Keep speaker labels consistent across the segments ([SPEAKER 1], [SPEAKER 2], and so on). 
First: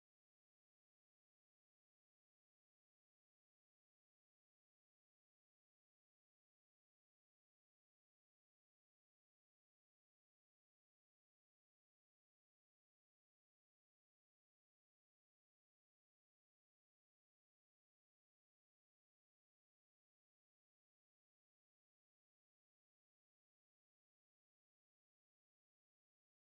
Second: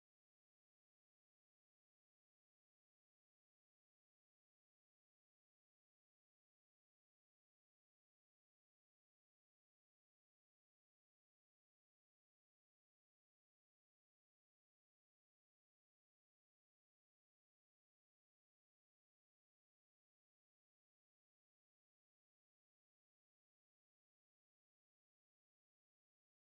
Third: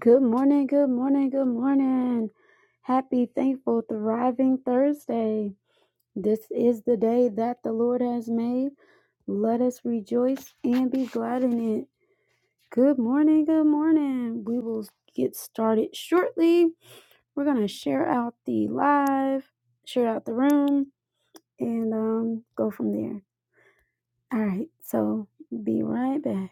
[SPEAKER 1] Good morning, good morning, good morning. Happy, thankful, thriving Thursday. This is the day that the Lord has made. Let us rejoice and be glad in it. Good morning, good morning. We will get started shortly. We're going to share out the live, share out the room, and um, go from there. All right, so be right back.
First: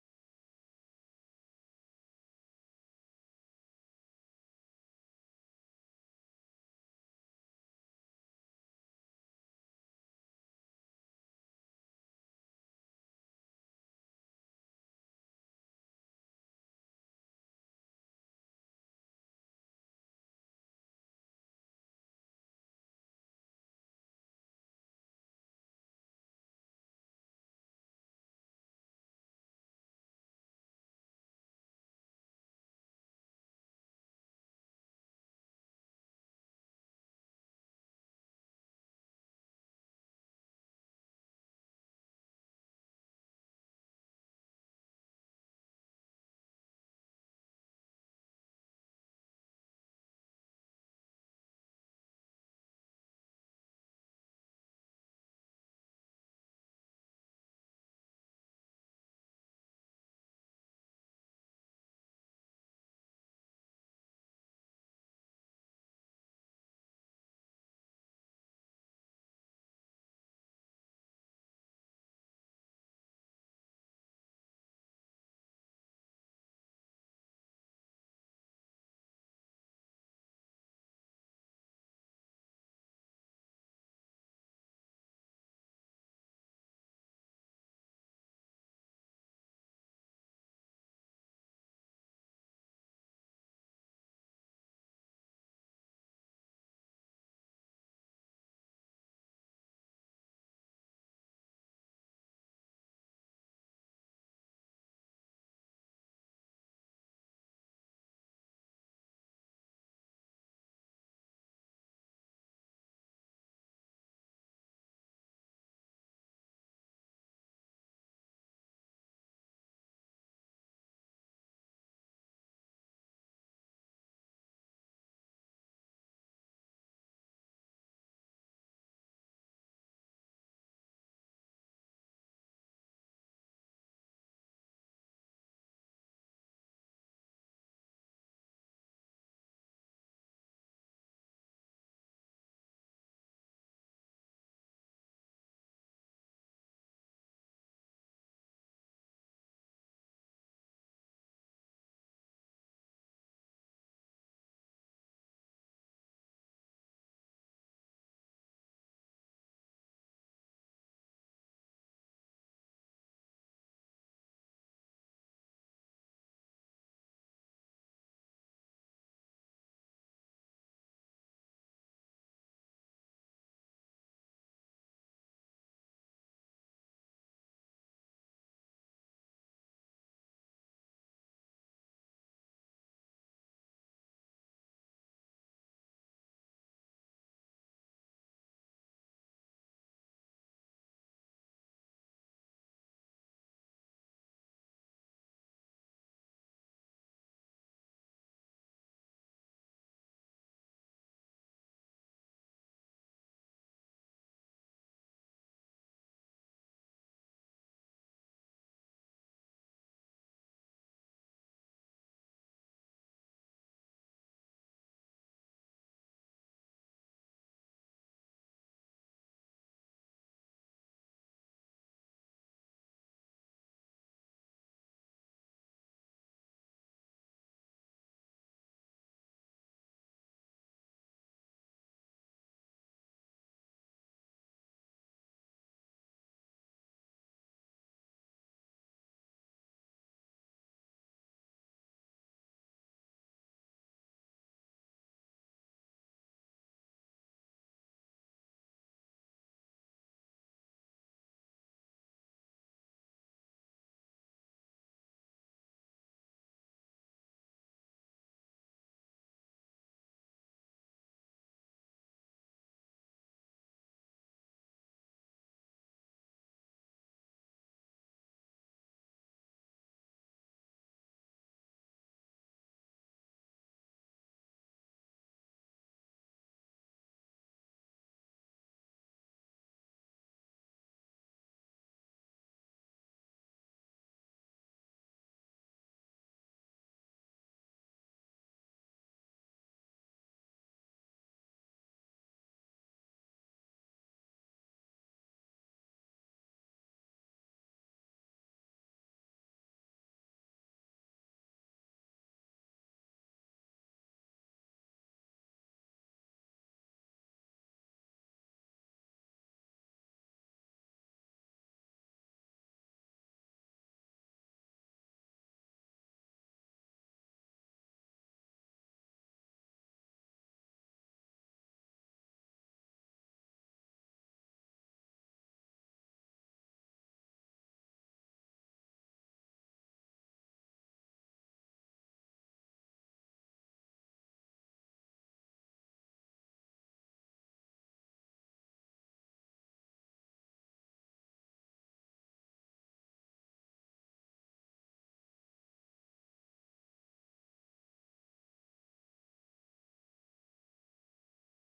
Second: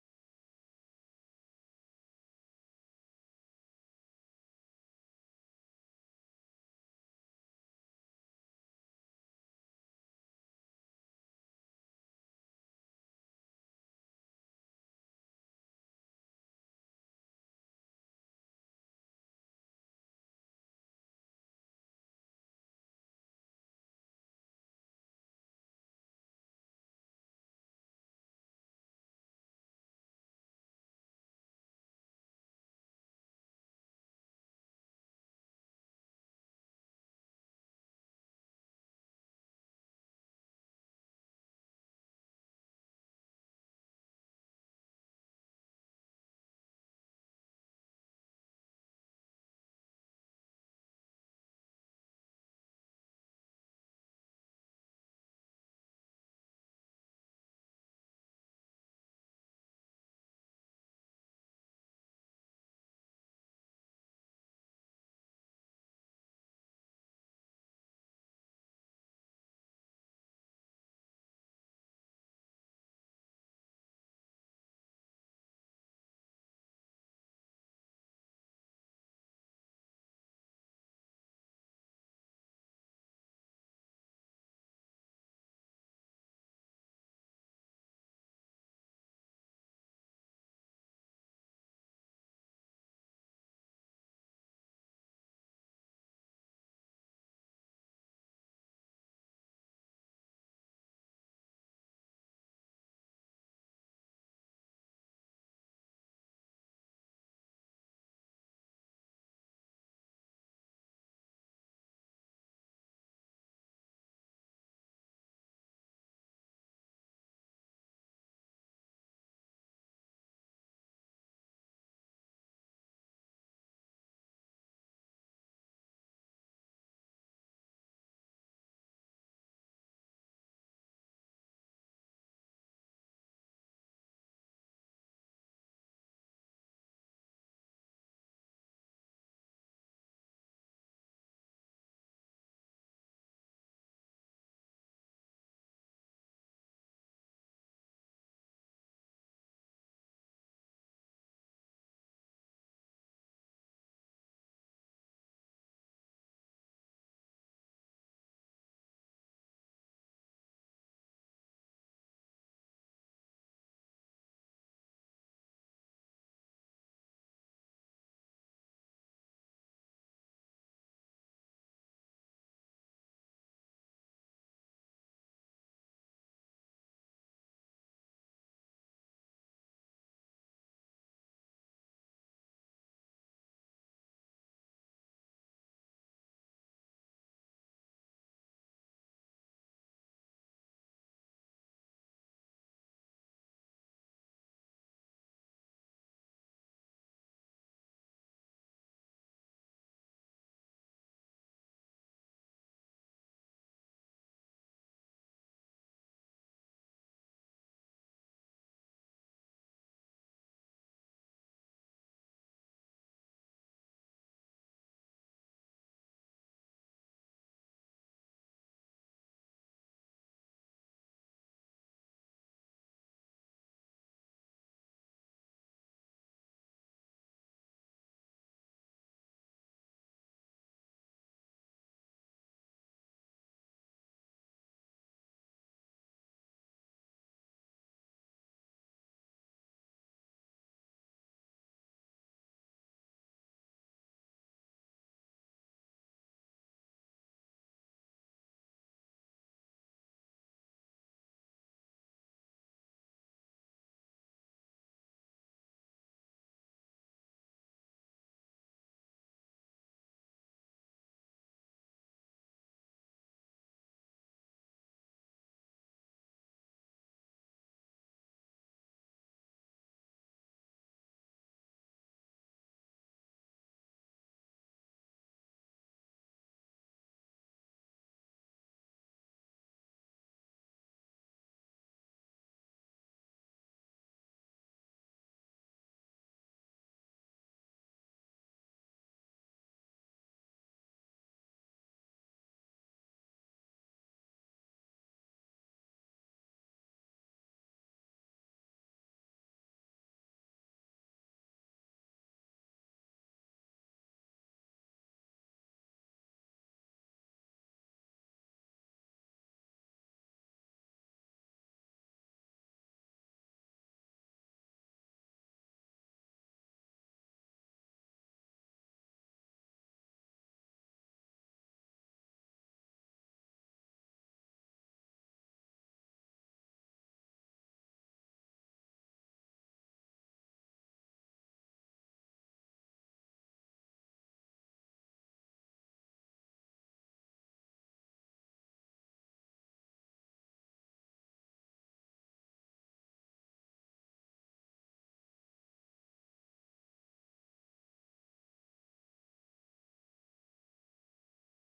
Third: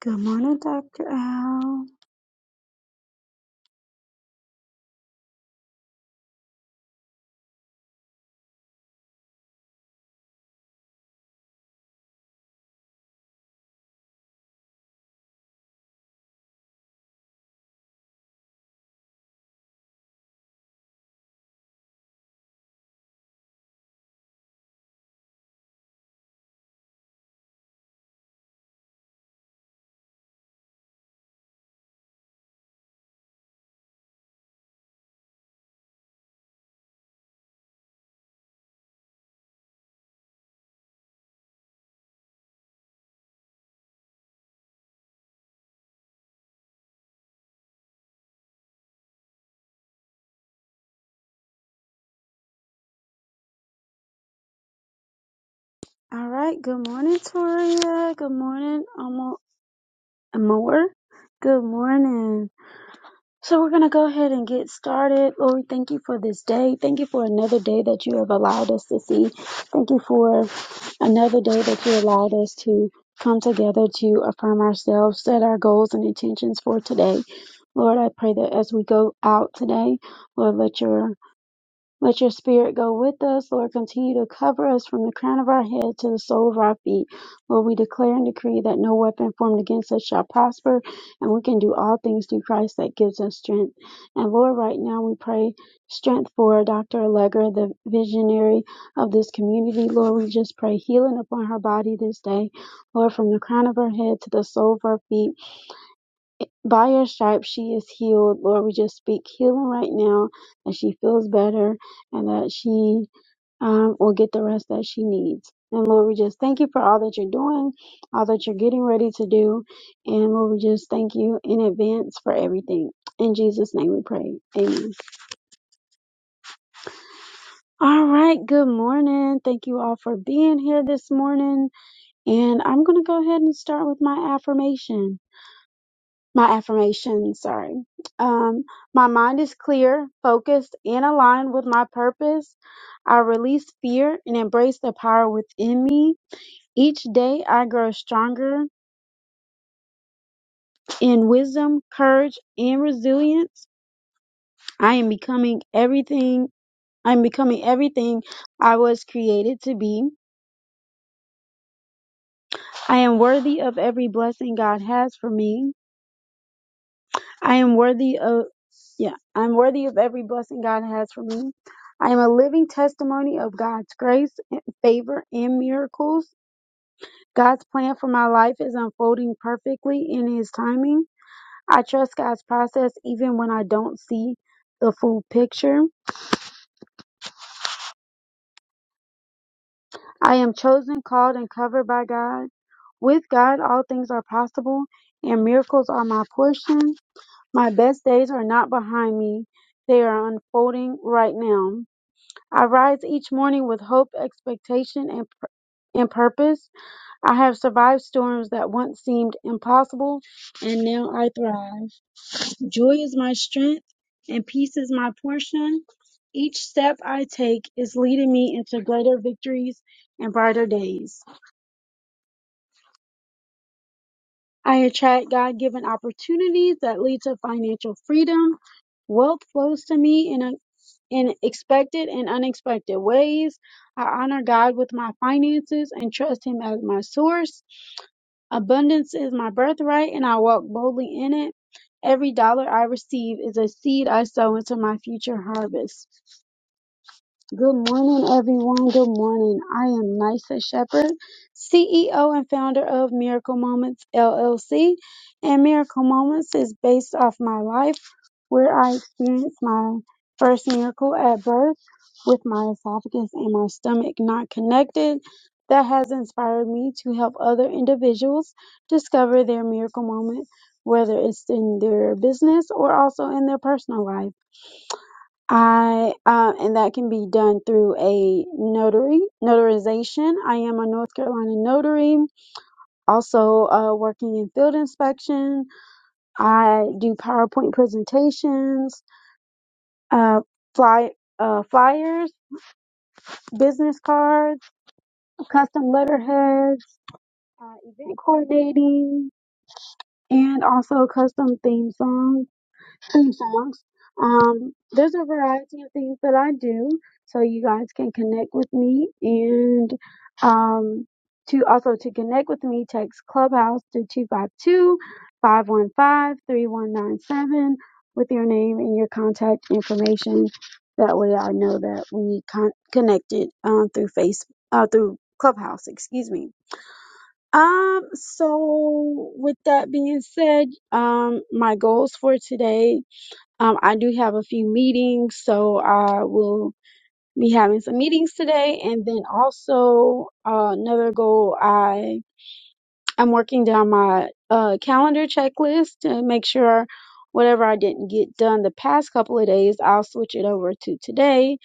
[SPEAKER 1] Good morning, Dr. Al. All right, good morning, Toria. Good morning, Almo More. Good morning. So we're going to go ahead and get started. Lord, we thank you for this day. Thank you for another day that you have allowed us to see. Thank you for another day that you allowed us to come together to affirm ourselves, set our goals and intentions for today. Lord, I pray that as we go out today, Lord, let your let your spirit go with us, Lord. Continue to cover us from the crown of our head to the sole of our feet. Lord, we declare and decree that no weapon formed against us shall prosper, and we can do all things through Christ that gives us strength. And Lord, right now we pray strength for Dr. Allegra, the visionary of this community. Lord, we just pray healing upon her body this day, Lord, from the crown of her head to the sole of her feet by your stripes she is healed. Lord, we just speak healing right now that she feels better and that she um, will get the rest that she needs. And Lord, we just thank you for all that you're doing, all that you're getting ready to do. And Lord, we just thank you in advance for everything. In Jesus' name we pray. Amen. All right. Good morning. Thank you all for being here this morning. And I'm going to go ahead and start with my affirmation. my affirmation, sorry. Um, my mind is clear, focused, and aligned with my purpose. I release fear and embrace the power within me. Each day I grow stronger in wisdom, courage, and resilience. I am becoming everything I'm becoming everything I was created to be. I am worthy of every blessing God has for me. I am worthy of yeah, I'm worthy of every blessing God has for me. I am a living testimony of God's grace, favor, and miracles. God's plan for my life is unfolding perfectly in His timing. I trust God's process even when I don't see the full picture. I am chosen, called, and covered by God. With God, all things are possible, and miracles are my portion. My best days are not behind me, they are unfolding right now. I rise each morning with hope, expectation, and, pur- and purpose. I have survived storms that once seemed impossible, and now I thrive. Joy is my strength, and peace is my portion. Each step I take is leading me into greater victories and brighter days. I attract God given opportunities that lead to financial freedom. Wealth flows to me in in expected and unexpected ways. I honor God with my finances and trust Him as my source. Abundance is my birthright, and I walk boldly in it. Every dollar I receive is a seed I sow into my future harvest. Good morning, everyone. Good morning. I am Nysa Shepherd, CEO and founder of Miracle Moments LLC. And Miracle Moments is based off my life where I experienced my first miracle at birth with my esophagus and my stomach not connected. That has inspired me to help other individuals discover their miracle moment, whether it's in their business or also in their personal life. I uh, and that can be done through a notary notarization. I am a North Carolina notary. Also uh, working in field inspection. I do PowerPoint presentations, uh, fly uh, flyers, business cards, custom letterheads, uh, event coordinating, and also custom theme songs. theme songs. Um, there's a variety of things that I do, so you guys can connect with me. And um, to also to connect with me, text Clubhouse to two five two five one five three one nine seven with your name and your contact information. That way, I know that we con- connected um, through Face uh, through Clubhouse. Excuse me. Um. So, with that being said, um, my goals for today um, I do have a few meetings, so I will be having some meetings today. And then also uh, another goal, I I'm working down my uh, calendar checklist to make sure whatever I didn't get done the past couple of days, I'll switch it over to today.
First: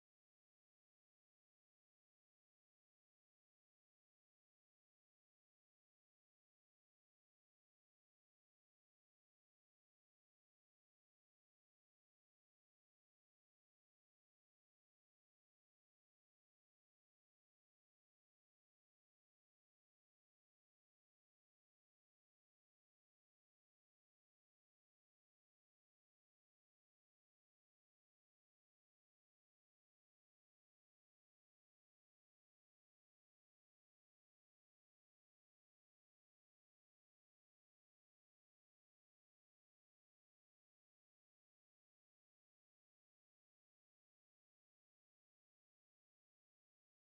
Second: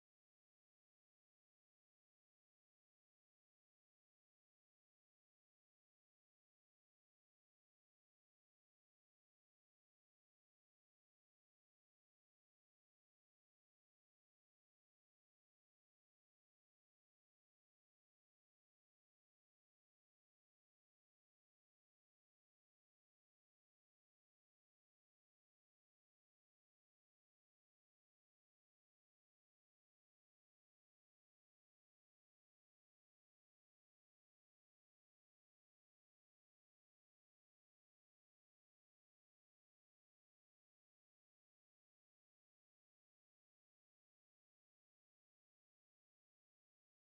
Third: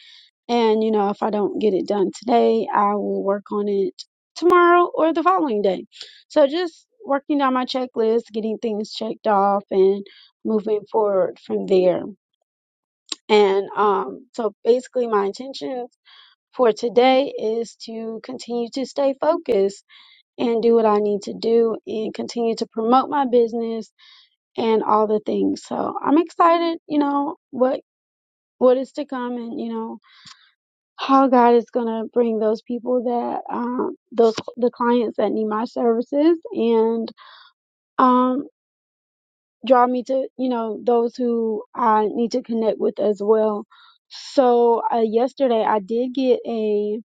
[SPEAKER 1] And you know, if I don't get it done today, I will work on it tomorrow or the following day. So just working down my checklist, getting things checked off, and moving forward from there. And um, so basically, my intentions for today is to continue to stay focused and do what I need to do and continue to promote my business and all the things. So I'm excited, you know, what what is to come and you know how God is going to bring those people that um those the clients that need my services and um draw me to you know those who I need to connect with as well. So uh, yesterday I did get a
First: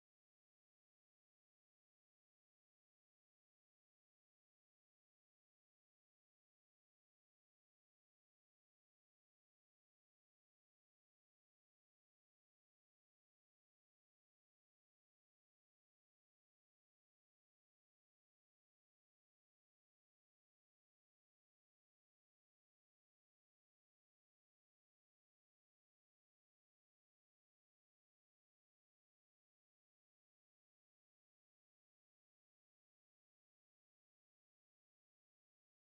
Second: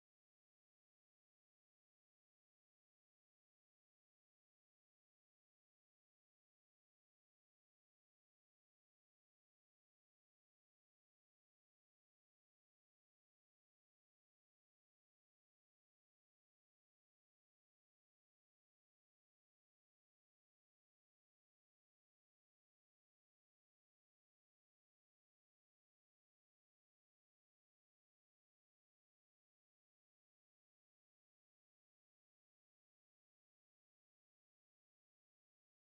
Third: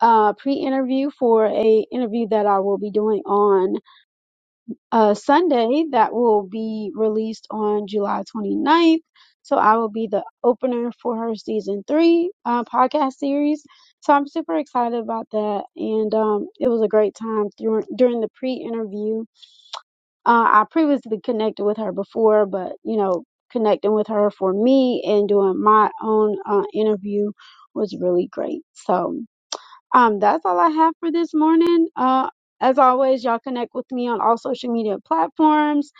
[SPEAKER 1] uh, pre-interview for a interview that I will be doing on uh, Sunday that will be released on July 29th. So I will be the opener for her season three uh, podcast series. So I'm super excited about that, and um, it was a great time through, during the pre-interview uh, I previously connected with her before, but you know, connecting with her for me and doing my own uh, interview was really great. So, um, that's all I have for this morning. Uh, as always, y'all connect with me on all social media platforms.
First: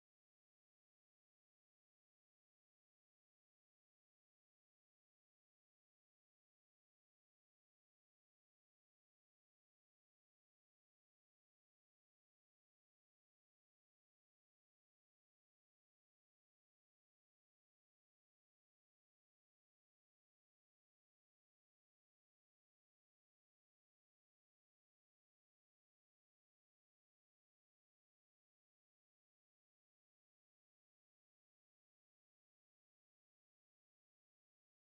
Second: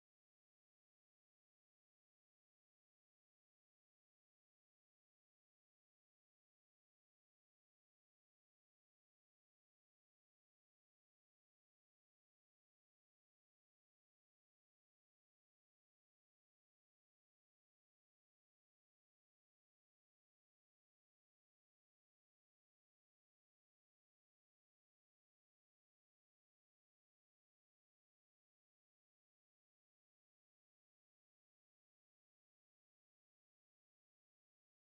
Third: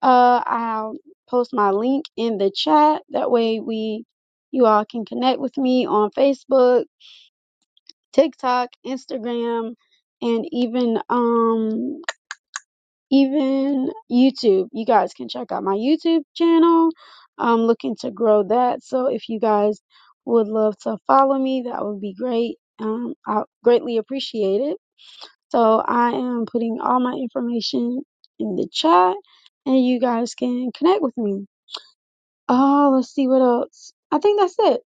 [SPEAKER 1] Uh, I'll post my link in the chat. That way, we you all can connect with me on Facebook, TikTok, Instagram, and even um even YouTube. You guys can check out my YouTube channel. I'm looking to grow that. So if you guys would love to follow me, that would be great. Um, I greatly appreciate it. So I am putting all my information in the chat and you guys can connect with me. Oh, let's see what else. I think that's it.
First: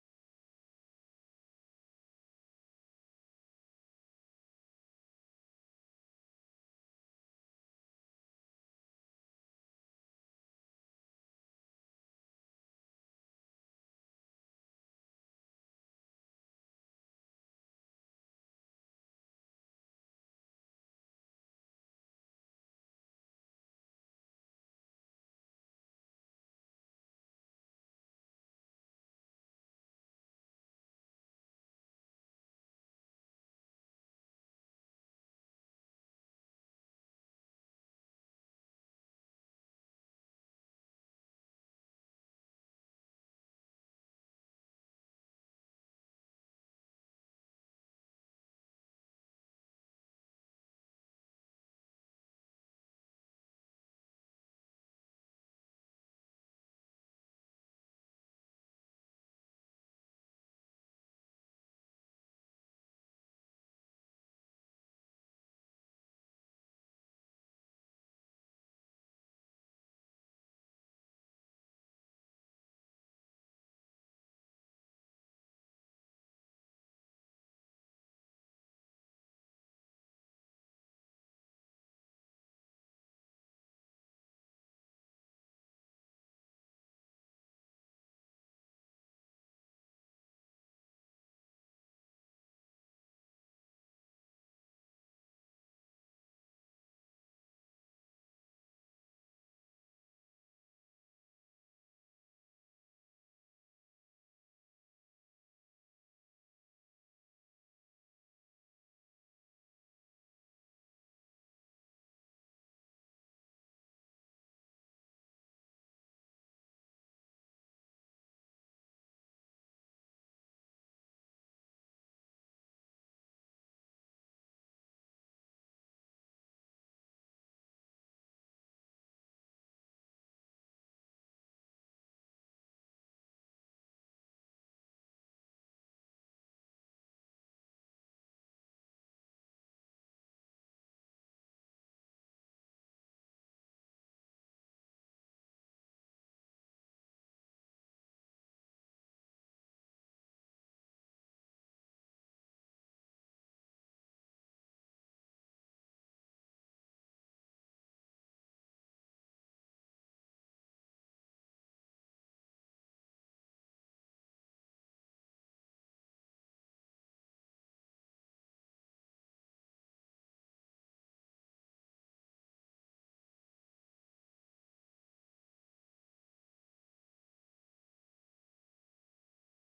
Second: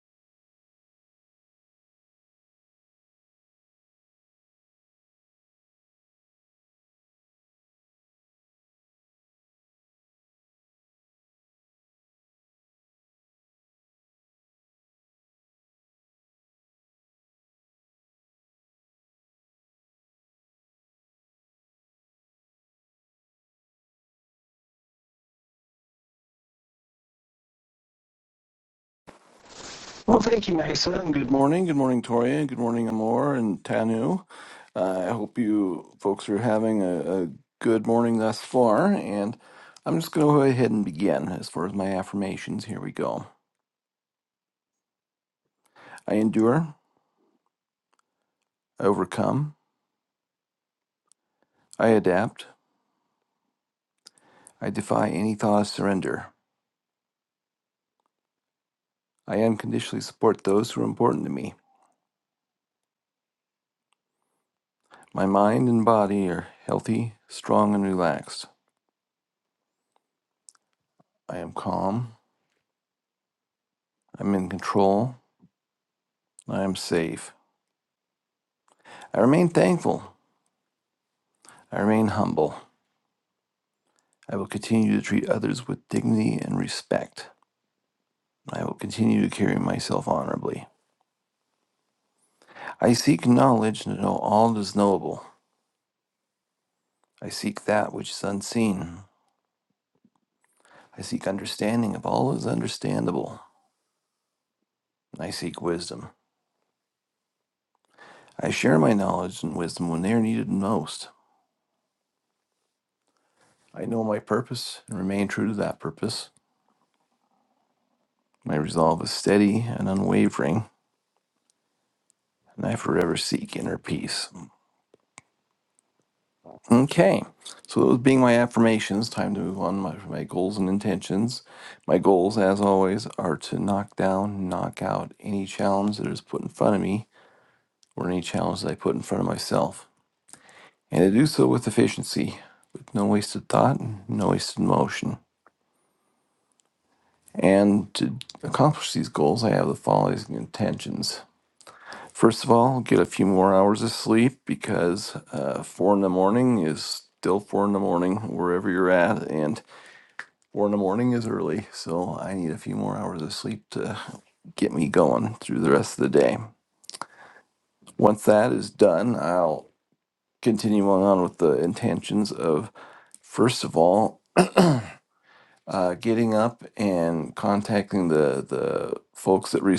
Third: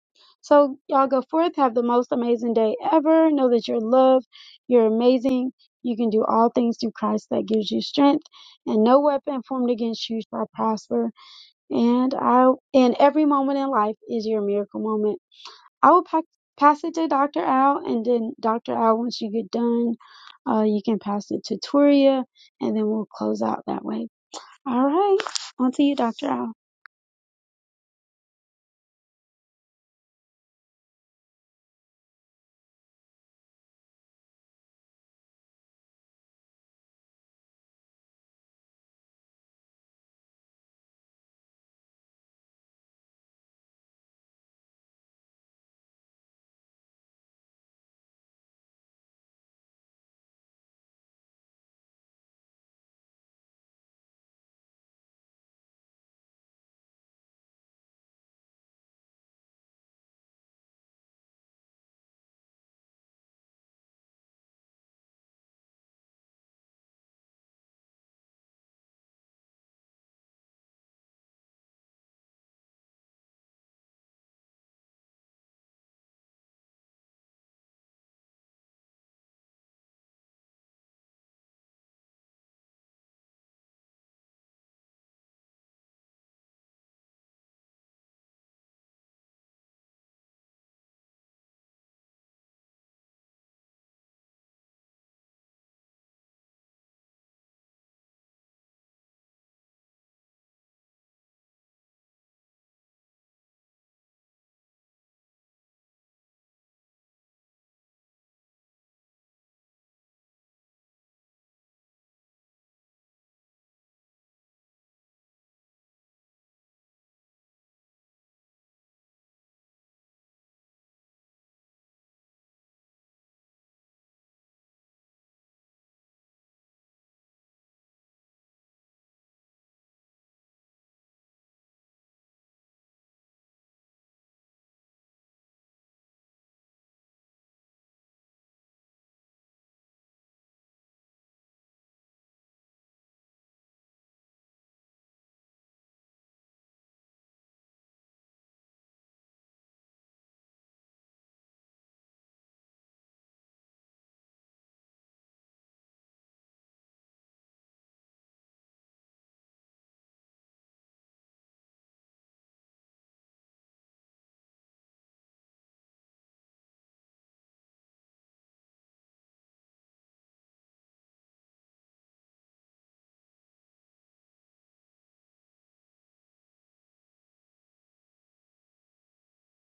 [SPEAKER 1] So, y'all go forth, have the most amazing day ever. Know that you're loved, you're amazing, you can do all things through Christ that gives you strength, and no weapon formed against you shall prosper. And I, and every moment in life is your miracle moment. I will pack, pass it to Dr. Al, and then Dr. Al, once you get done, uh, you can pass it to Toria, and then we'll close out that way. All right, on to you, Dr. Al.
[SPEAKER 2] Well, thank you, Mesa, and good morning. Good morning, Toria. Good morning, Amor and Tanu. Uh, I hope you folks are having a, a good morning thus far, and I'm just going to go ahead and begin as far as my affirmations. Here we go. I endure, I overcome, I adapt, I defy any thought of surrender. I unconditionally support those who are important to me. My mind and body are healthy, strong, and relaxed. I am calm, I'm in control, I am safe. I remain thankful. I remain humble. I will continue to treat others with dignity and respect. I will continue to carry myself honorably. I seek knowledge to know all that is knowable. I seek that which is unseen. I seek understanding of all that is understandable. I seek wisdom. I share my knowledge and wisdom when they are needed most. I know my purpose and remain true to that purpose. My resolve is steady and unwavering, and I forever seek inner peace. Okay, so those being my affirmations, time to move on to my, my goals and intentions. My goals, as always, are to knock down, knock out any challenge that is put in front of me or any challenge that I put in front of myself, and to do so with efficiency, with no wasted thought, no wasted motion. And to accomplish these goals, I have the following intentions. First of all, get a few more hours of sleep because uh, four in the morning is still four in the morning wherever you're at, and Four in the morning is early, so I need a few more hours of sleep to get me going through the rest of the day. Once that is done, I'll continue on with the intentions of first of all, uh, getting up and contacting the the folks that re-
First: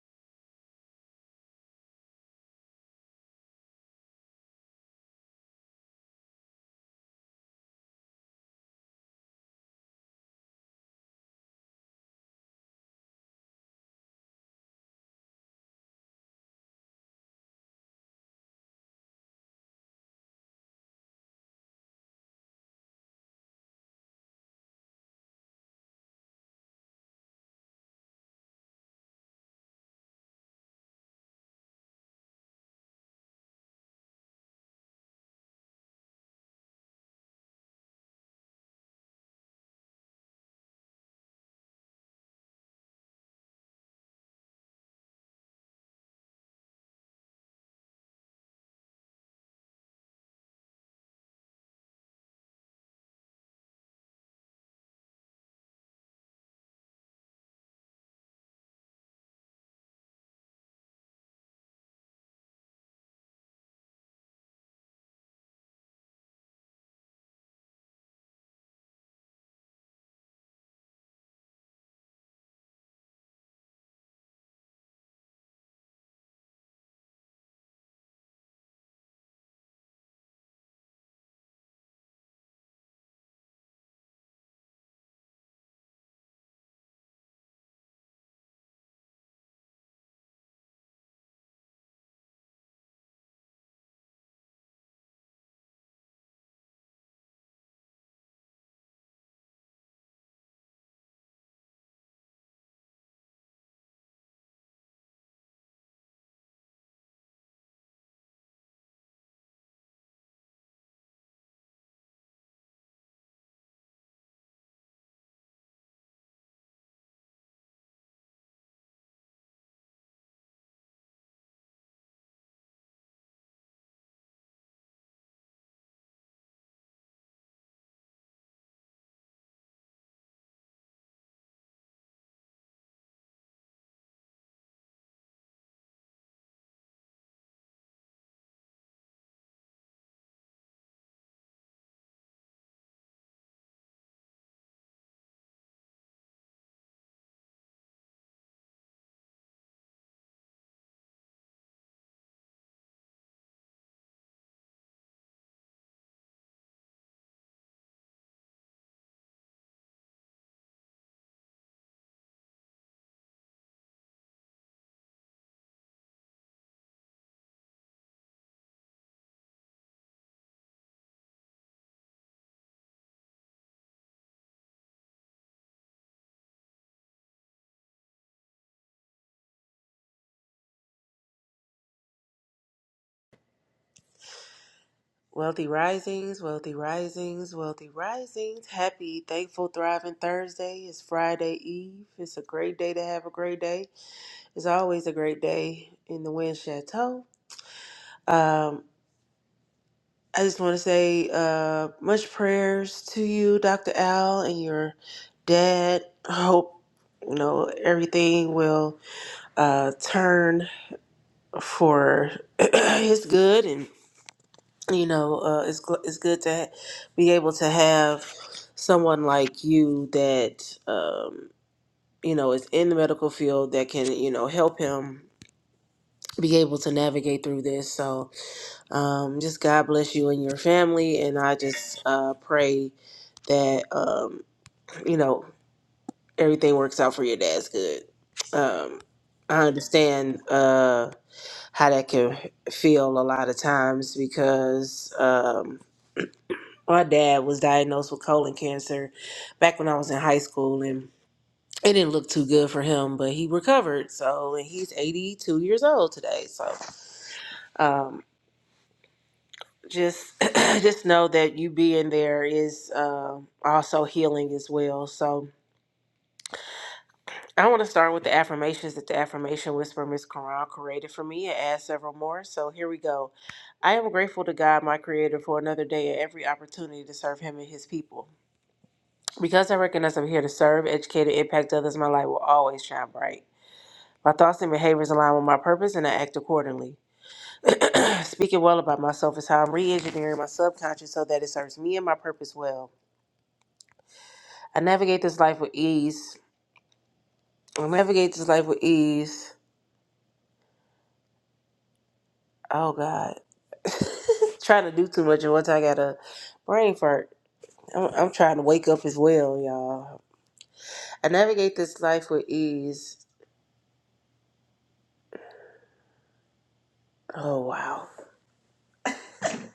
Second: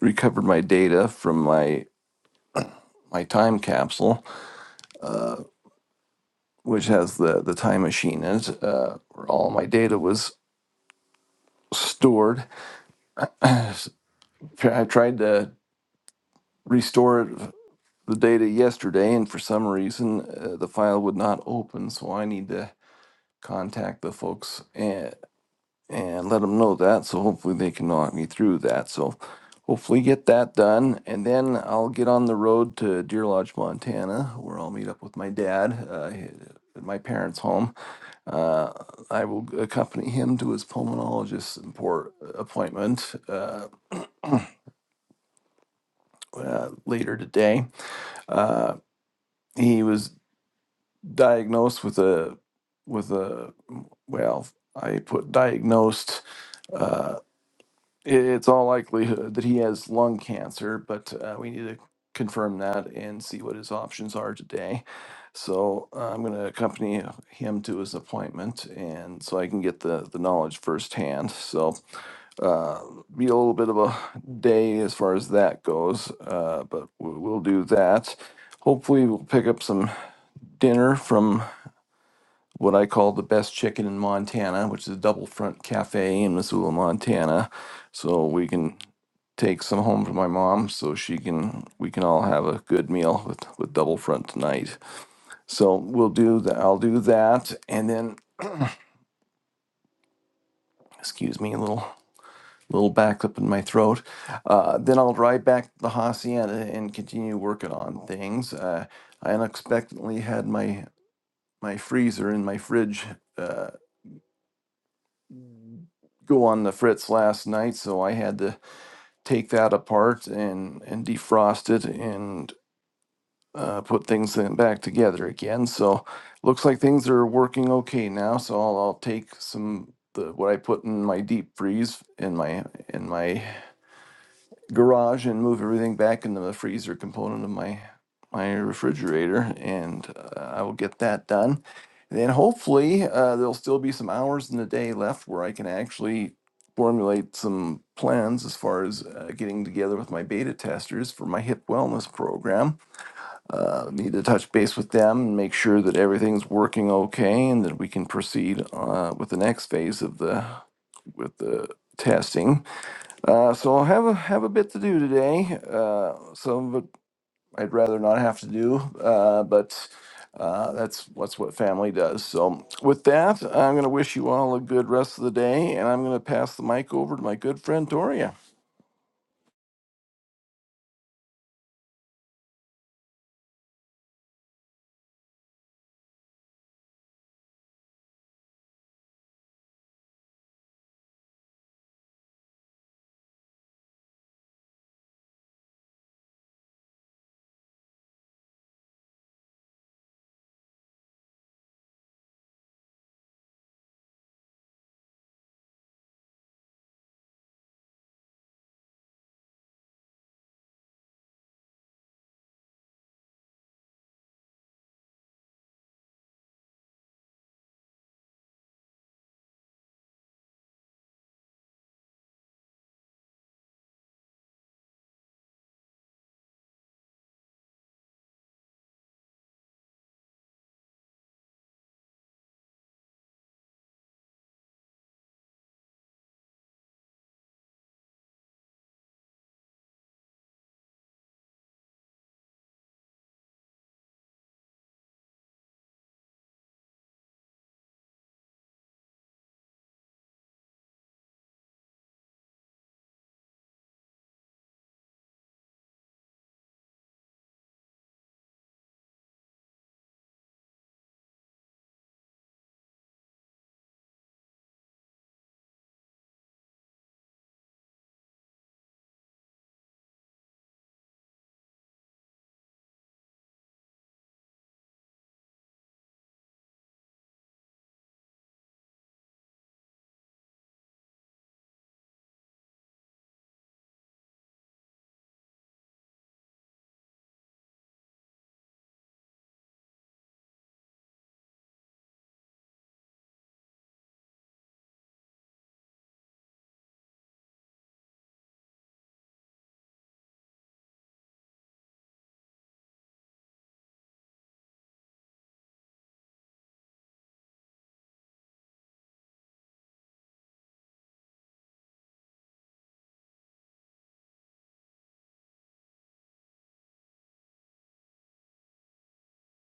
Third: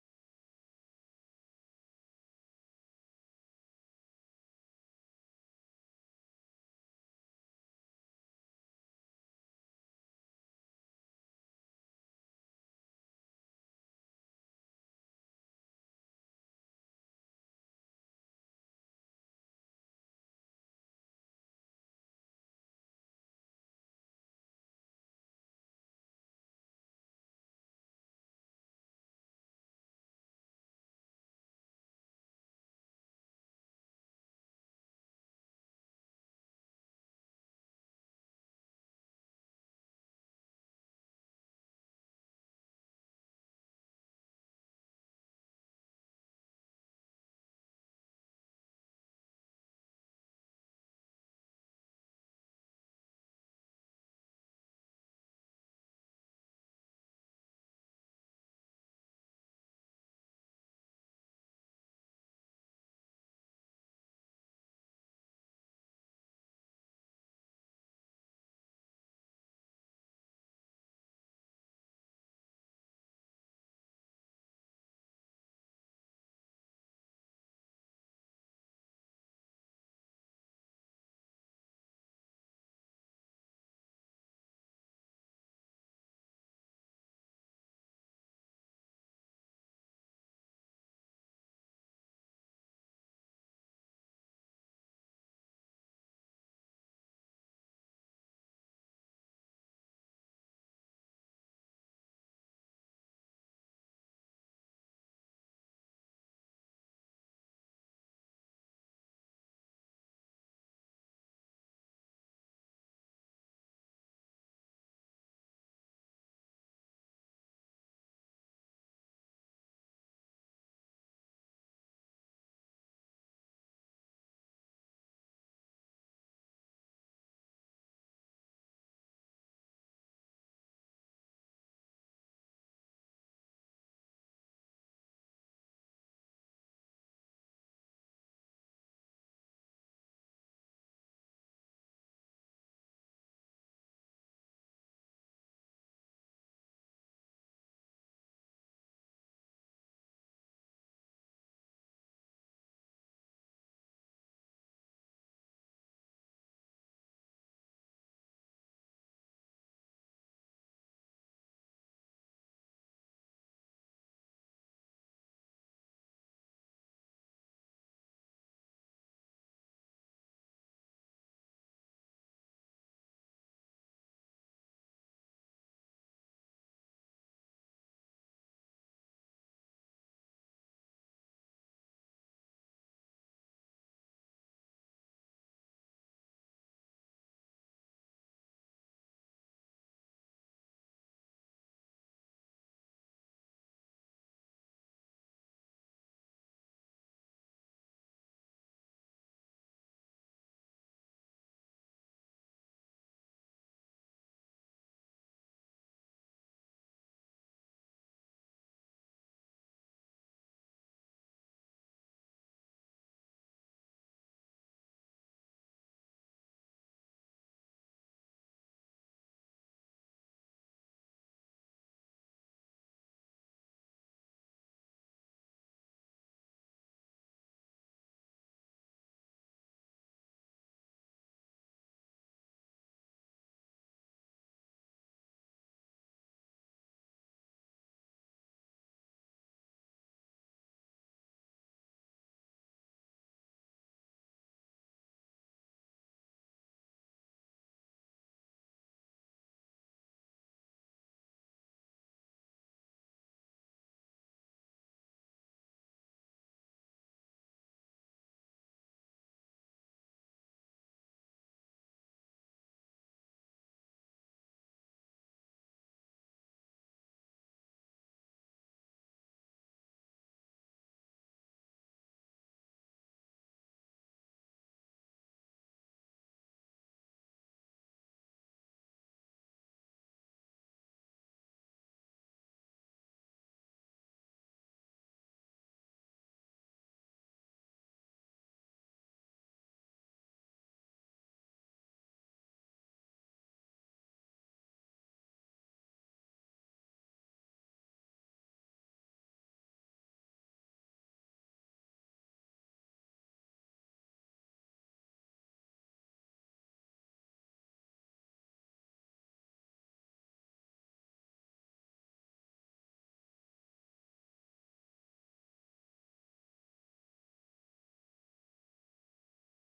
[SPEAKER 2] recovered my data from my my time capsule, uh, which has the the time machine in it, uh, where all my data was stored. I tried to restore it the data yesterday, and for some reason uh, the file would not open. So I need to contact the folks and and let them know that. So hopefully they can knock me through that. So hopefully get that done, and then I'll get on the road to Deer Lodge, Montana, where I'll meet up with my dad. Uh, at my parents' home. Uh, I will accompany him to his pulmonologist import uh, appointment uh, uh, later today. Uh, he was diagnosed with a with a well i put diagnosed uh it, it's all likelihood that he has lung cancer but uh, we need to confirm that and see what his options are today so uh, i'm going to accompany him to his appointment and so i can get the the knowledge firsthand so uh be a little bit of a day as far as that goes uh but we- we'll do that hopefully we'll pick up some dinner from what I call the best chicken in Montana, which is a double front cafe in Missoula, Montana. So we can take some home for my mom so she can we can all have a good meal with, with double front tonight. So we'll do that I'll do that and then excuse me a little little back up in my throat. Uh, then I'll drive back to the hacienda and continue working on things. Uh, I unexpectedly had my my freezer in my fridge uh, go on the fritz last night, so I had to take that apart and and defrost it and uh, put things in back together again. So looks like things are working okay now. So I'll, I'll take some the what I put in my deep freeze in my in my garage and move everything back into the freezer component of my my refrigerator, and uh, I will get that done. Then hopefully uh, there'll still be some hours in the day left where I can actually formulate some plans as far as uh, getting together with my beta testers for my hip wellness program. Uh, need to touch base with them and make sure that everything's working okay, and that we can proceed uh, with the next phase of the with the testing uh, so I have a have a bit to do today. Uh, some of it I'd rather not have to do, uh, but uh, that's what's what family does. So with that, I'm going to wish you all a good rest of the day, and I'm going to pass the mic over to my good friend Toria.
[SPEAKER 3] Wealthy risings, wealthy risings, wealthy risings. Happy, thankful, thriving Thursday. It's Friday Eve. It's a great day to have a great day. It's always a great day in the Wind Chateau. Um, I just want to say uh, much prayers to you, Dr. Al, and your dad. I hope you know everything will uh, turn for his good and. you know, uh, it's gl- it's good to ha- be able to have someone like you that um, you know is in the medical field that can you know help him be able to navigate through this. So um, just God bless you and your family, and I just uh, pray that um, you know everything works out for your dad's good. Um, I understand uh, how that can feel a lot of times because. Um, my dad was diagnosed with colon cancer back when I was in high school, and it didn't look too good for him, but he recovered. So, and he's 82 years old today. So, um, just just know that you being there is uh, also healing as well. So, I want to start with the affirmations that the affirmation whisper Miss Quran created for me and add several more. So, here we go. I am grateful to God, my creator, for another day and every opportunity to serve him and his people. Because I recognize I'm here to serve, educate, and impact others, my light will always shine bright. My thoughts and behaviors align with my purpose, and I act accordingly. Speaking well about myself is how I'm re engineering my subconscious so that it serves me and my purpose well. I navigate this life with ease. I navigate this life with ease. Oh, God. trying to do too much, and once I got a brain fart, I'm, I'm trying to wake up as well, y'all. I navigate this life with ease. Oh, wow.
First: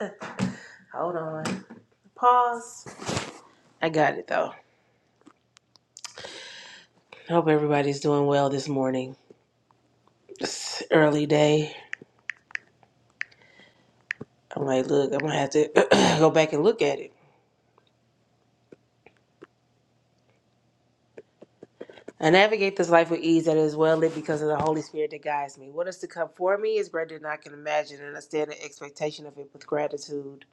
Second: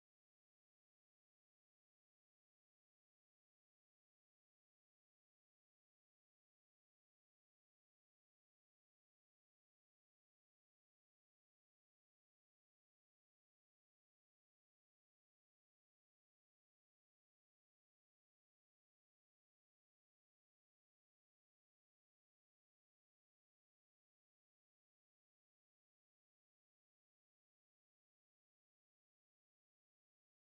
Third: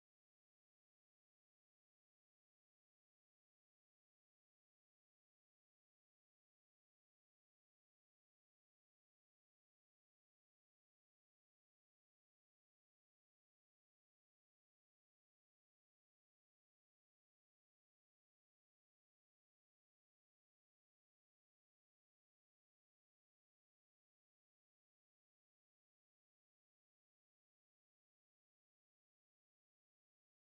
[SPEAKER 3] Hold on. Pause. I got it though. I hope everybody's doing well this morning. It's early day. I'm like, look, I'm gonna have to go back and look at it. I navigate this life with ease that is well lit because of the Holy Spirit that guides me. What is to come for me is greater than I can imagine, and I stand in expectation of it with gratitude.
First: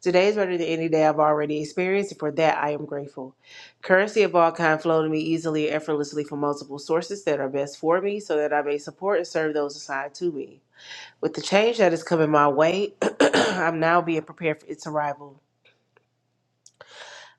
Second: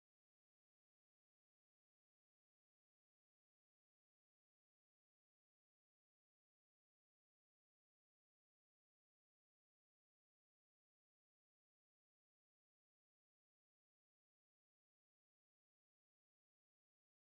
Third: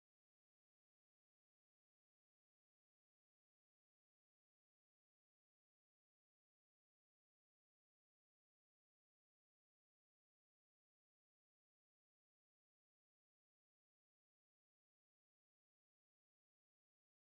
[SPEAKER 3] Today is better than any day I've already experienced, and for that I am grateful. Currency of all kind flow to me easily and effortlessly from multiple sources that are best for me, so that I may support and serve those assigned to me. With the change that is coming my way, I'm now being prepared for its arrival.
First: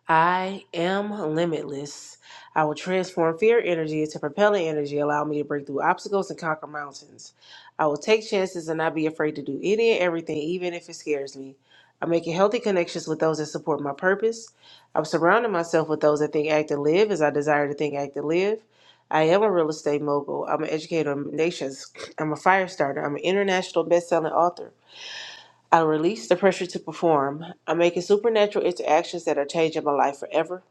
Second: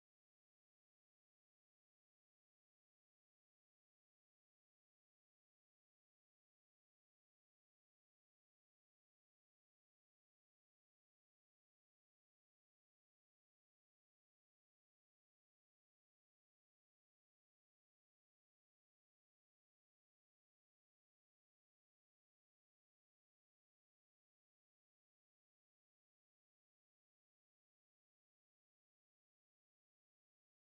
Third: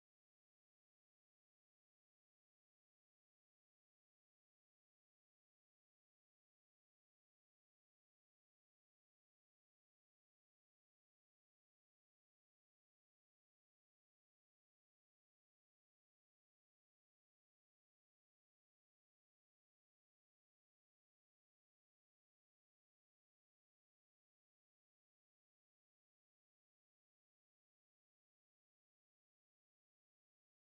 [SPEAKER 3] I am limitless. I will transform fear energy into propelling energy, allow me to break through obstacles and conquer mountains. I will take chances and not be afraid to do any and everything, even if it scares me. I'm making healthy connections with those that support my purpose. I'm surrounding myself with those that think, act, and live as I desire to think, act, and live. I am a real estate mogul. I'm an educator of nations. I'm a fire starter. I'm an international best-selling author. I release the pressure to perform. I'm making supernatural interactions that are changing my life forever.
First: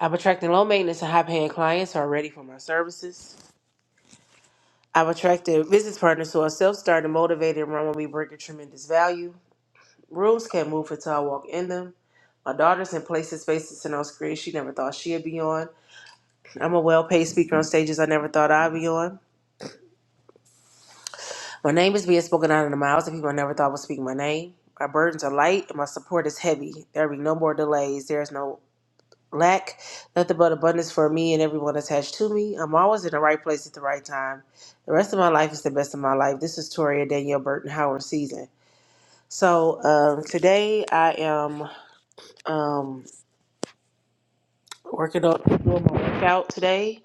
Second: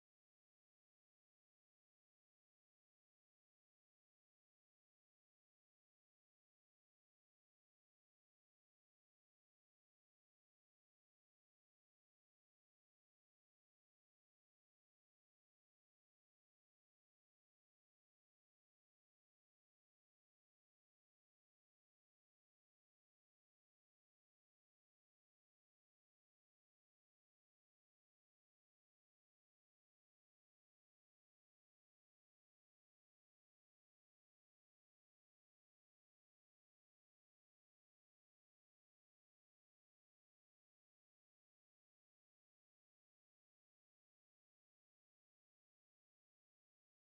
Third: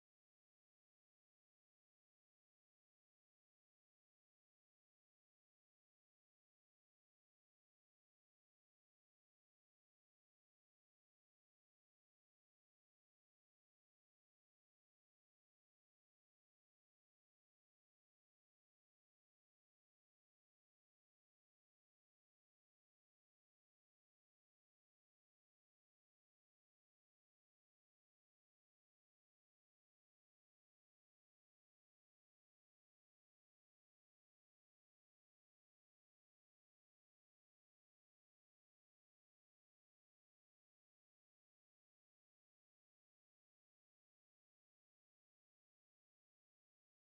[SPEAKER 3] I'm attracting low maintenance and high paying clients who are ready for my services. I've attracted business partners who are self started, motivated, and run with me, bringing tremendous value. Rooms can't move until I walk in them. My daughter's in places, spaces, and on screens she never thought she'd be on. I'm a well paid speaker on stages I never thought I'd be on. My name is being spoken out in the mouths of people I never thought would speak my name. My burdens are light and my support is heavy. There will be no more delays. There is no lack nothing but abundance for me and everyone attached to me. I'm always in the right place at the right time. The rest of my life is the best of my life. This is Toria Danielle Burton Howard season. So um, today I am um, working on doing my workout today.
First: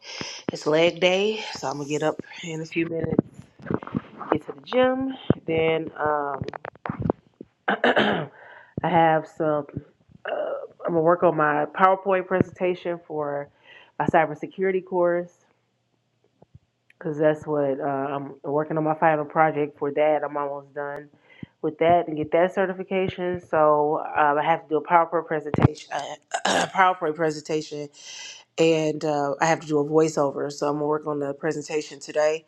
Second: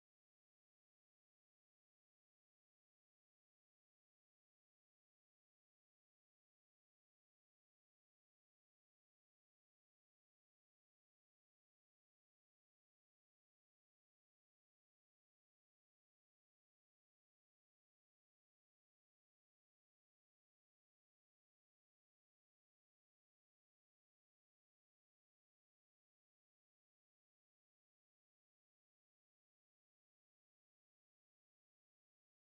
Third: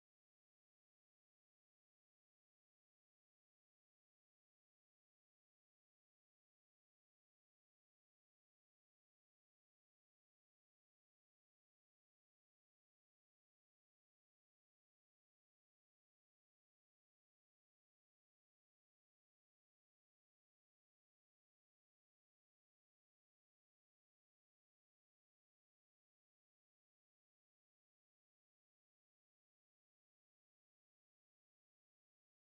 [SPEAKER 3] It's leg day, so I'm gonna get up in a few minutes, get to the gym. Then um, I have some. Uh, I'm gonna work on my PowerPoint presentation for my cybersecurity course. Cause that's what uh, I'm working on my final project for that. I'm almost done with that and get that certification. So um, I have to do a PowerPoint presentation, uh, PowerPoint presentation, and uh, I have to do a voiceover. So I'm gonna work on the presentation today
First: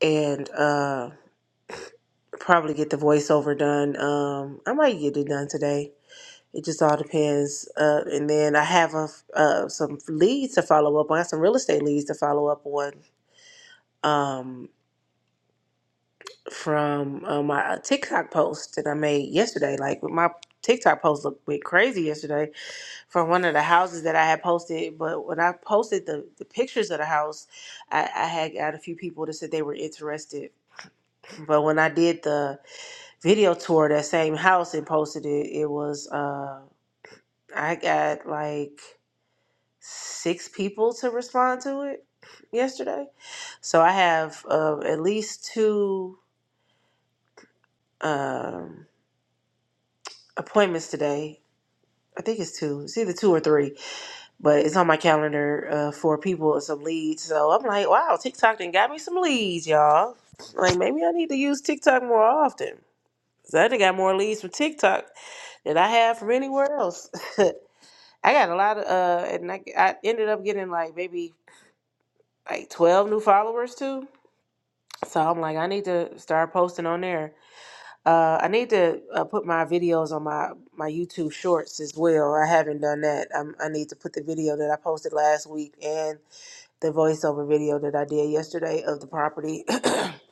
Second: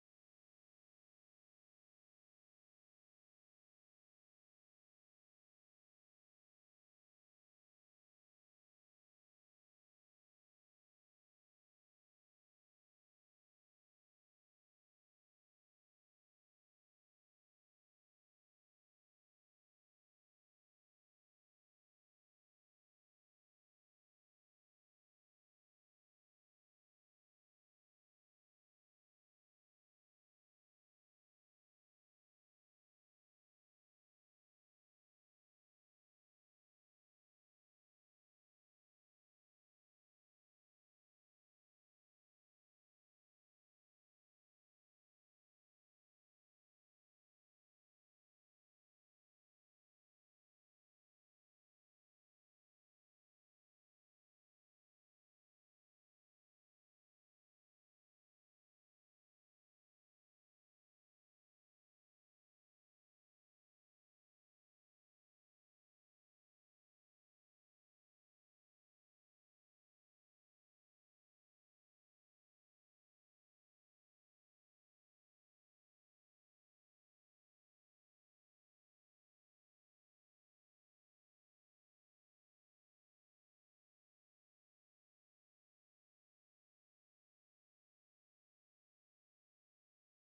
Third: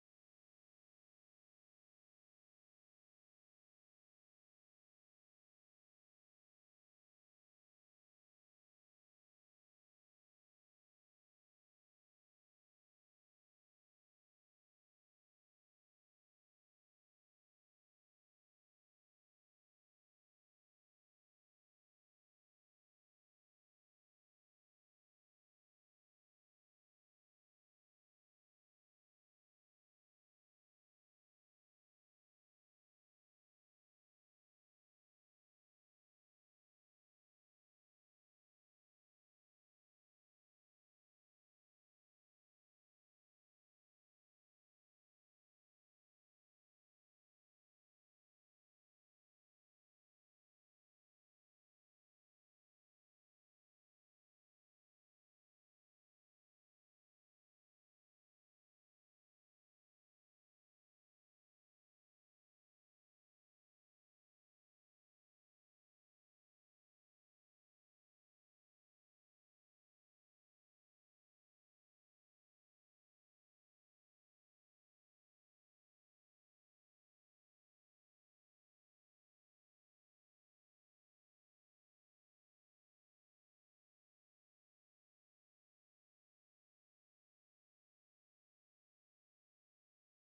[SPEAKER 3] and uh, probably get the voiceover done. Um, I might get it done today. It just all depends. Uh, and then I have a, uh, some leads to follow up. on. I got some real estate leads to follow up on. Um, from uh, my uh, TikTok post that I made yesterday. Like my TikTok post looked a bit crazy yesterday from one of the houses that I had posted. But when I posted the, the pictures of the house, I, I had got a few people that said they were interested. But when I did the video tour of that same house and posted it, it was uh, I got like six people to respond to it yesterday. So I have uh, at least two um, appointments today I think it's two. It's either two or three, but it's on my calendar uh, for people and some leads. So I'm like, wow, TikTok done got me some leads, y'all. Like maybe I need to use TikTok more often. 'Cause I done got more leads from TikTok than I have from anywhere else. I got a lot of, uh, and I, I ended up getting like maybe like 12 new followers too. So I'm like, I need to start posting on there Uh, I need to uh, put my videos on my my YouTube Shorts as well. I haven't done that. i I need to put the video that I posted last week and the voiceover video that I did yesterday of the property.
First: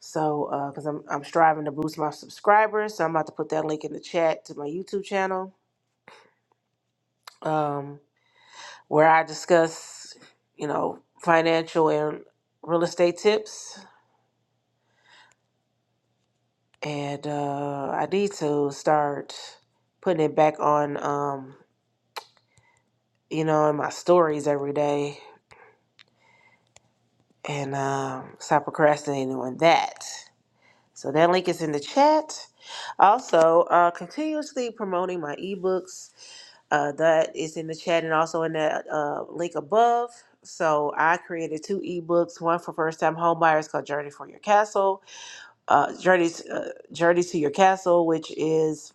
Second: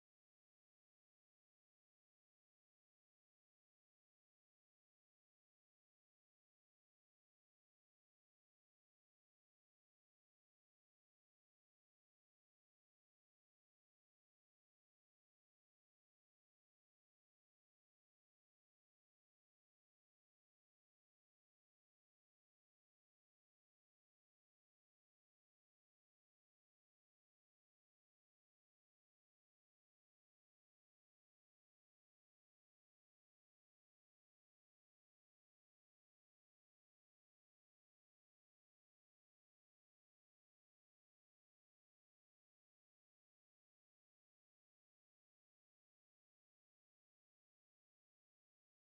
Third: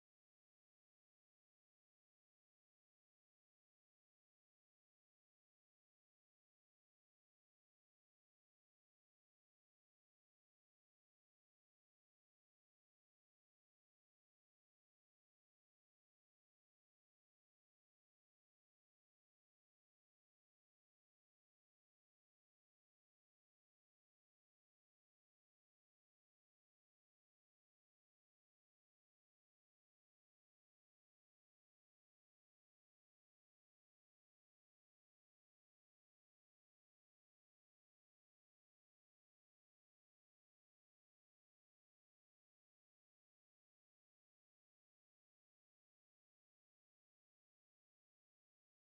[SPEAKER 3] so, because I'm I'm striving to boost my subscribers, so I'm about to put that link in the chat to my YouTube channel, um, where I discuss, you know, financial and real estate tips. And uh, I need to start putting it back on. Um, you know, in my stories every day and um, stop procrastinating on that. So that link is in the chat. Also, uh, continuously promoting my ebooks. Uh, that is in the chat and also in that uh, link above. So I created two ebooks. One for first-time homebuyers called "Journey for Your Castle," uh, "Journey uh, Journey to Your Castle," which is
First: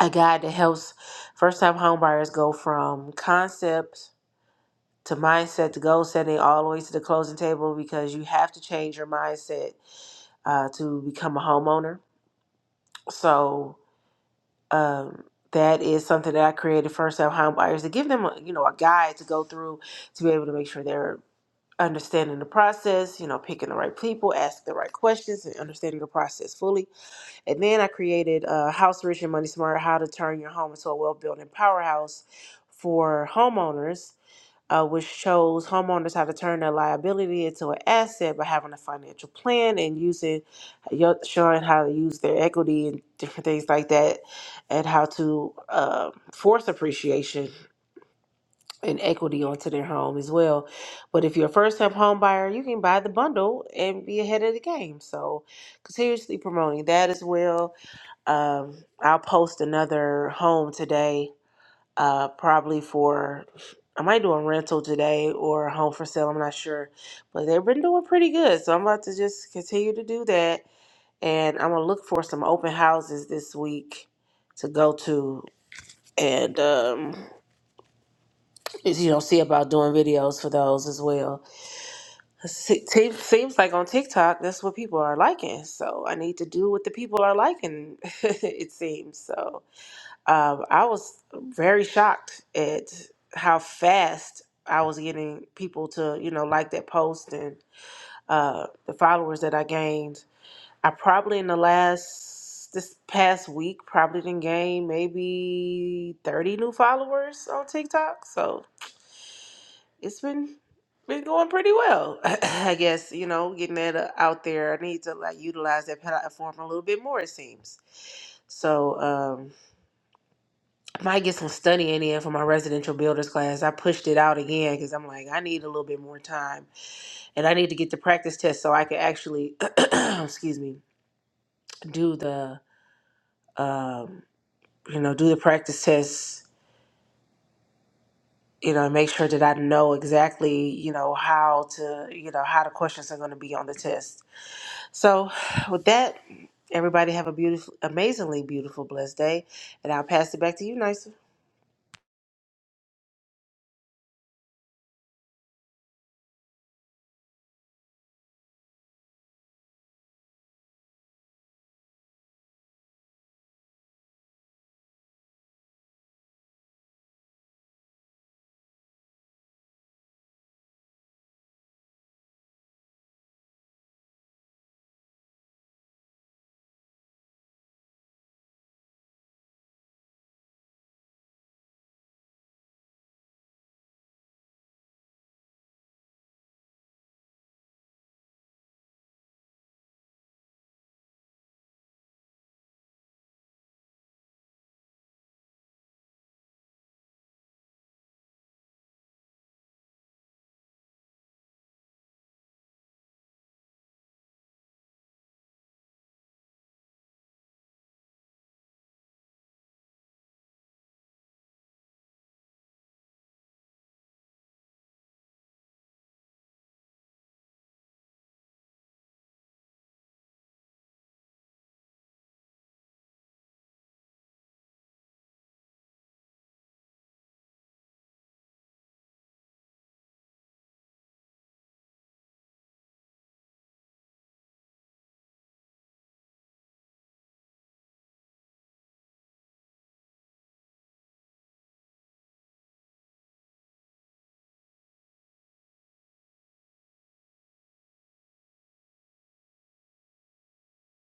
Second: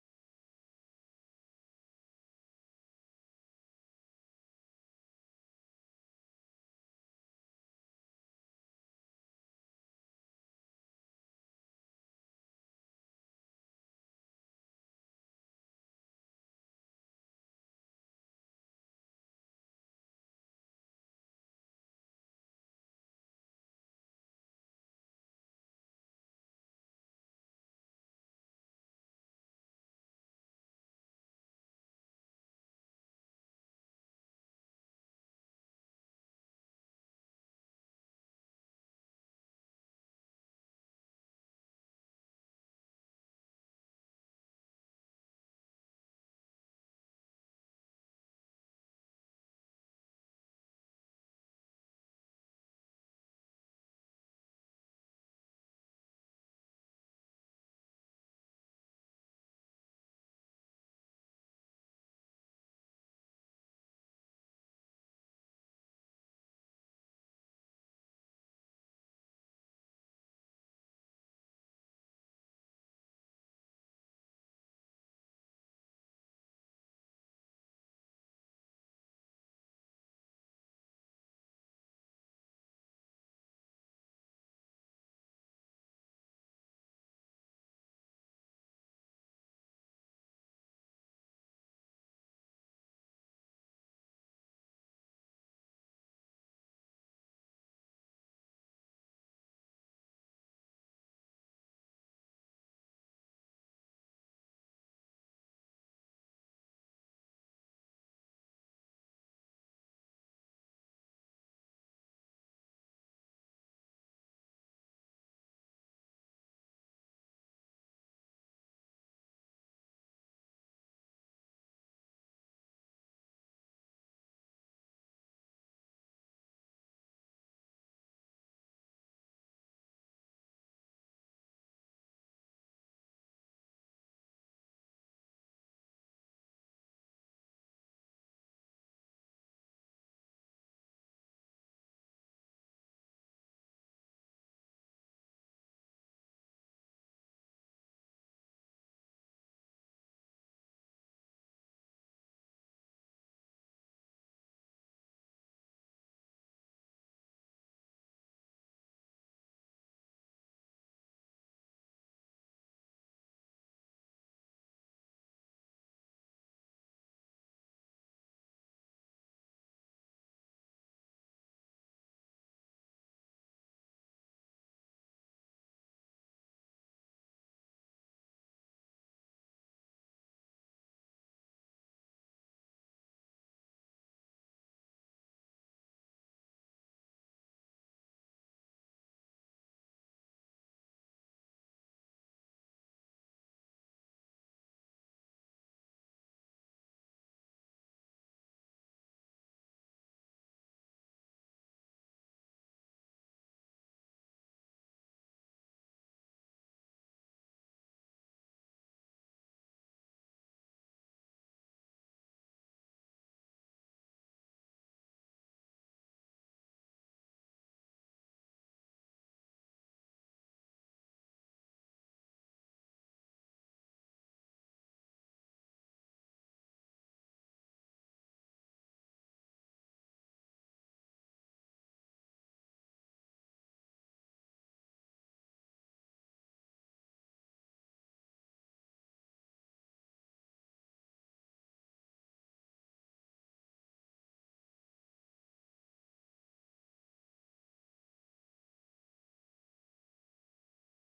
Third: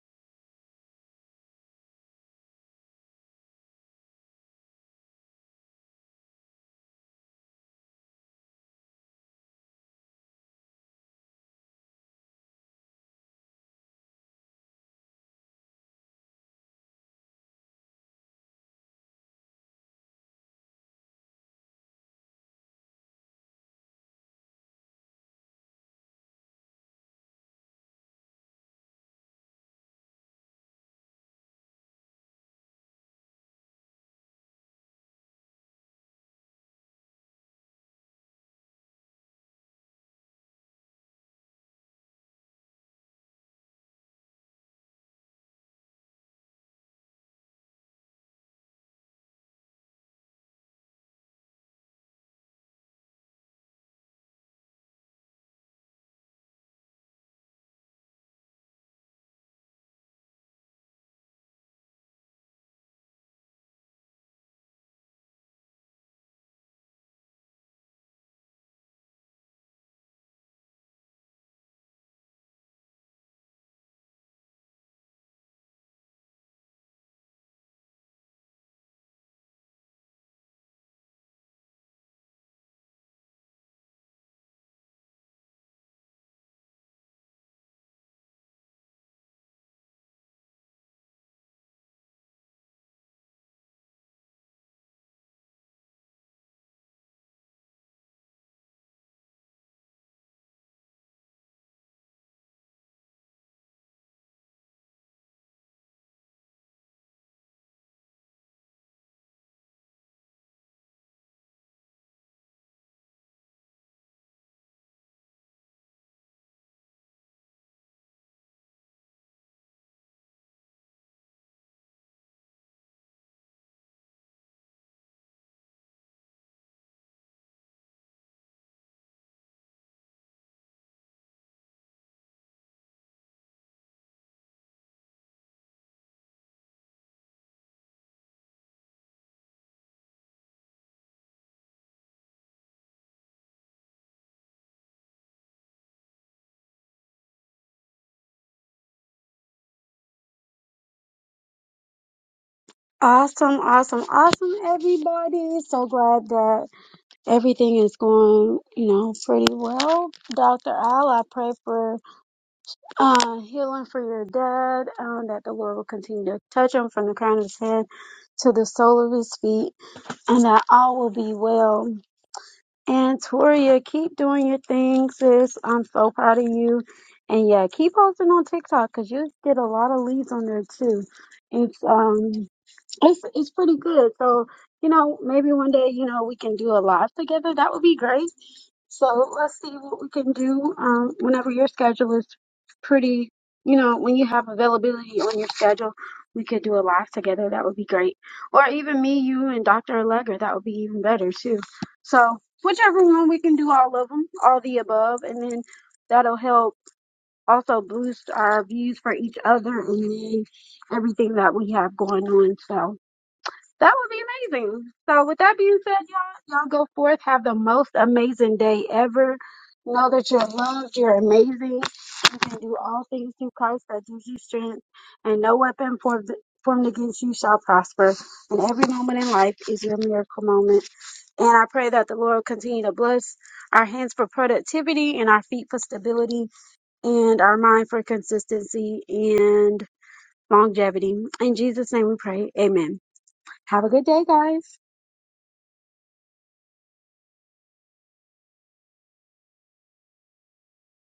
[SPEAKER 3] a guide that helps first-time homebuyers go from concept to mindset to goal setting all the way to the closing table because you have to change your mindset uh, to become a homeowner so um, that is something that i created for self home buyers to give them a, you know a guide to go through to be able to make sure they're understanding the process you know picking the right people asking the right questions and understanding the process fully and then i created uh, house rich and money smart how to turn your home into a well-built and powerhouse for homeowners uh, which shows homeowners how to turn their liability into an asset by having a financial plan and using, yo- showing how to use their equity and different things like that, and how to uh, force appreciation and equity onto their home as well. But if you're a first-time home buyer, you can buy the bundle and be ahead of the game. So, continuously promoting that as well. Um, I'll post another home today uh, probably for I might do a rental today or a home for sale. I'm not sure, but they've been doing pretty good. So I'm about to just continue to do that, and I'm gonna look for some open houses this week to go to, and um, you know see about doing videos for those as well. Se- te- Seems like on TikTok that's what people are liking, so I need to do what the people are liking. it seems so. um, I was very shocked at how fast I was getting people to, you know, like that post and uh, the followers that I gained. I probably in the last this past week probably didn't gain maybe thirty new followers on TikTok. So it's been been going pretty well, I guess. You know, getting that uh, out there. I need to like utilize that platform a little bit more. It seems so. um, I might get some studying in for my residential builders class. I pushed it out again because I'm like, I need a little bit more time and I need to get the practice test so I can actually, excuse me, do the, um, you know, do the practice test, you know, and make sure that I know exactly, you know, how to, you know, how the questions are going to be on the test. So with that, everybody have a beautiful, amazingly beautiful, blessed day. And I'll pass it back to you, Nysa.
[SPEAKER 1] Awesome, awesome, awesome, everybody. So glad that everything is going, you know, pretty well. Dr. Al, I pray for uh, healing for your dad, um, that the Lord will continue to touch him from the crown of his head to the sole of his feet, and that all will be well. And Toria, keep doing your thing, sis. I'm so proud of you. And yeah, keep posting on TikTok because you get a lot of leads on there too. It's um it's it's pretty good. So, you know, maybe one day, you know, we can do a live together. That would be great. So let's see what we can do um, whenever your schedule is pretty, you know, when you have availability on your schedule, we could do a live together. That would be great. Or even me, you, and Dr. Allegra. That would be even better too. So whichever one we can do all of them, all the above, and then that'll help also boost our views for each other and then everything that we have going on. So. That would be amazing. So, with that being said, y'all, y'all go forth, have the most amazing day ever. Know that you're loved, you're amazing. You can do all things through Christ that gives you strength, and no weapon formed, formed against you shall prosper. And every moment in life is your miracle moment. And I pray that the Lord will continue to bless our hands for productivity, and our feet for stability, and our mind for consistency and longevity. In Jesus' name we pray. Amen. Have a good day, guys.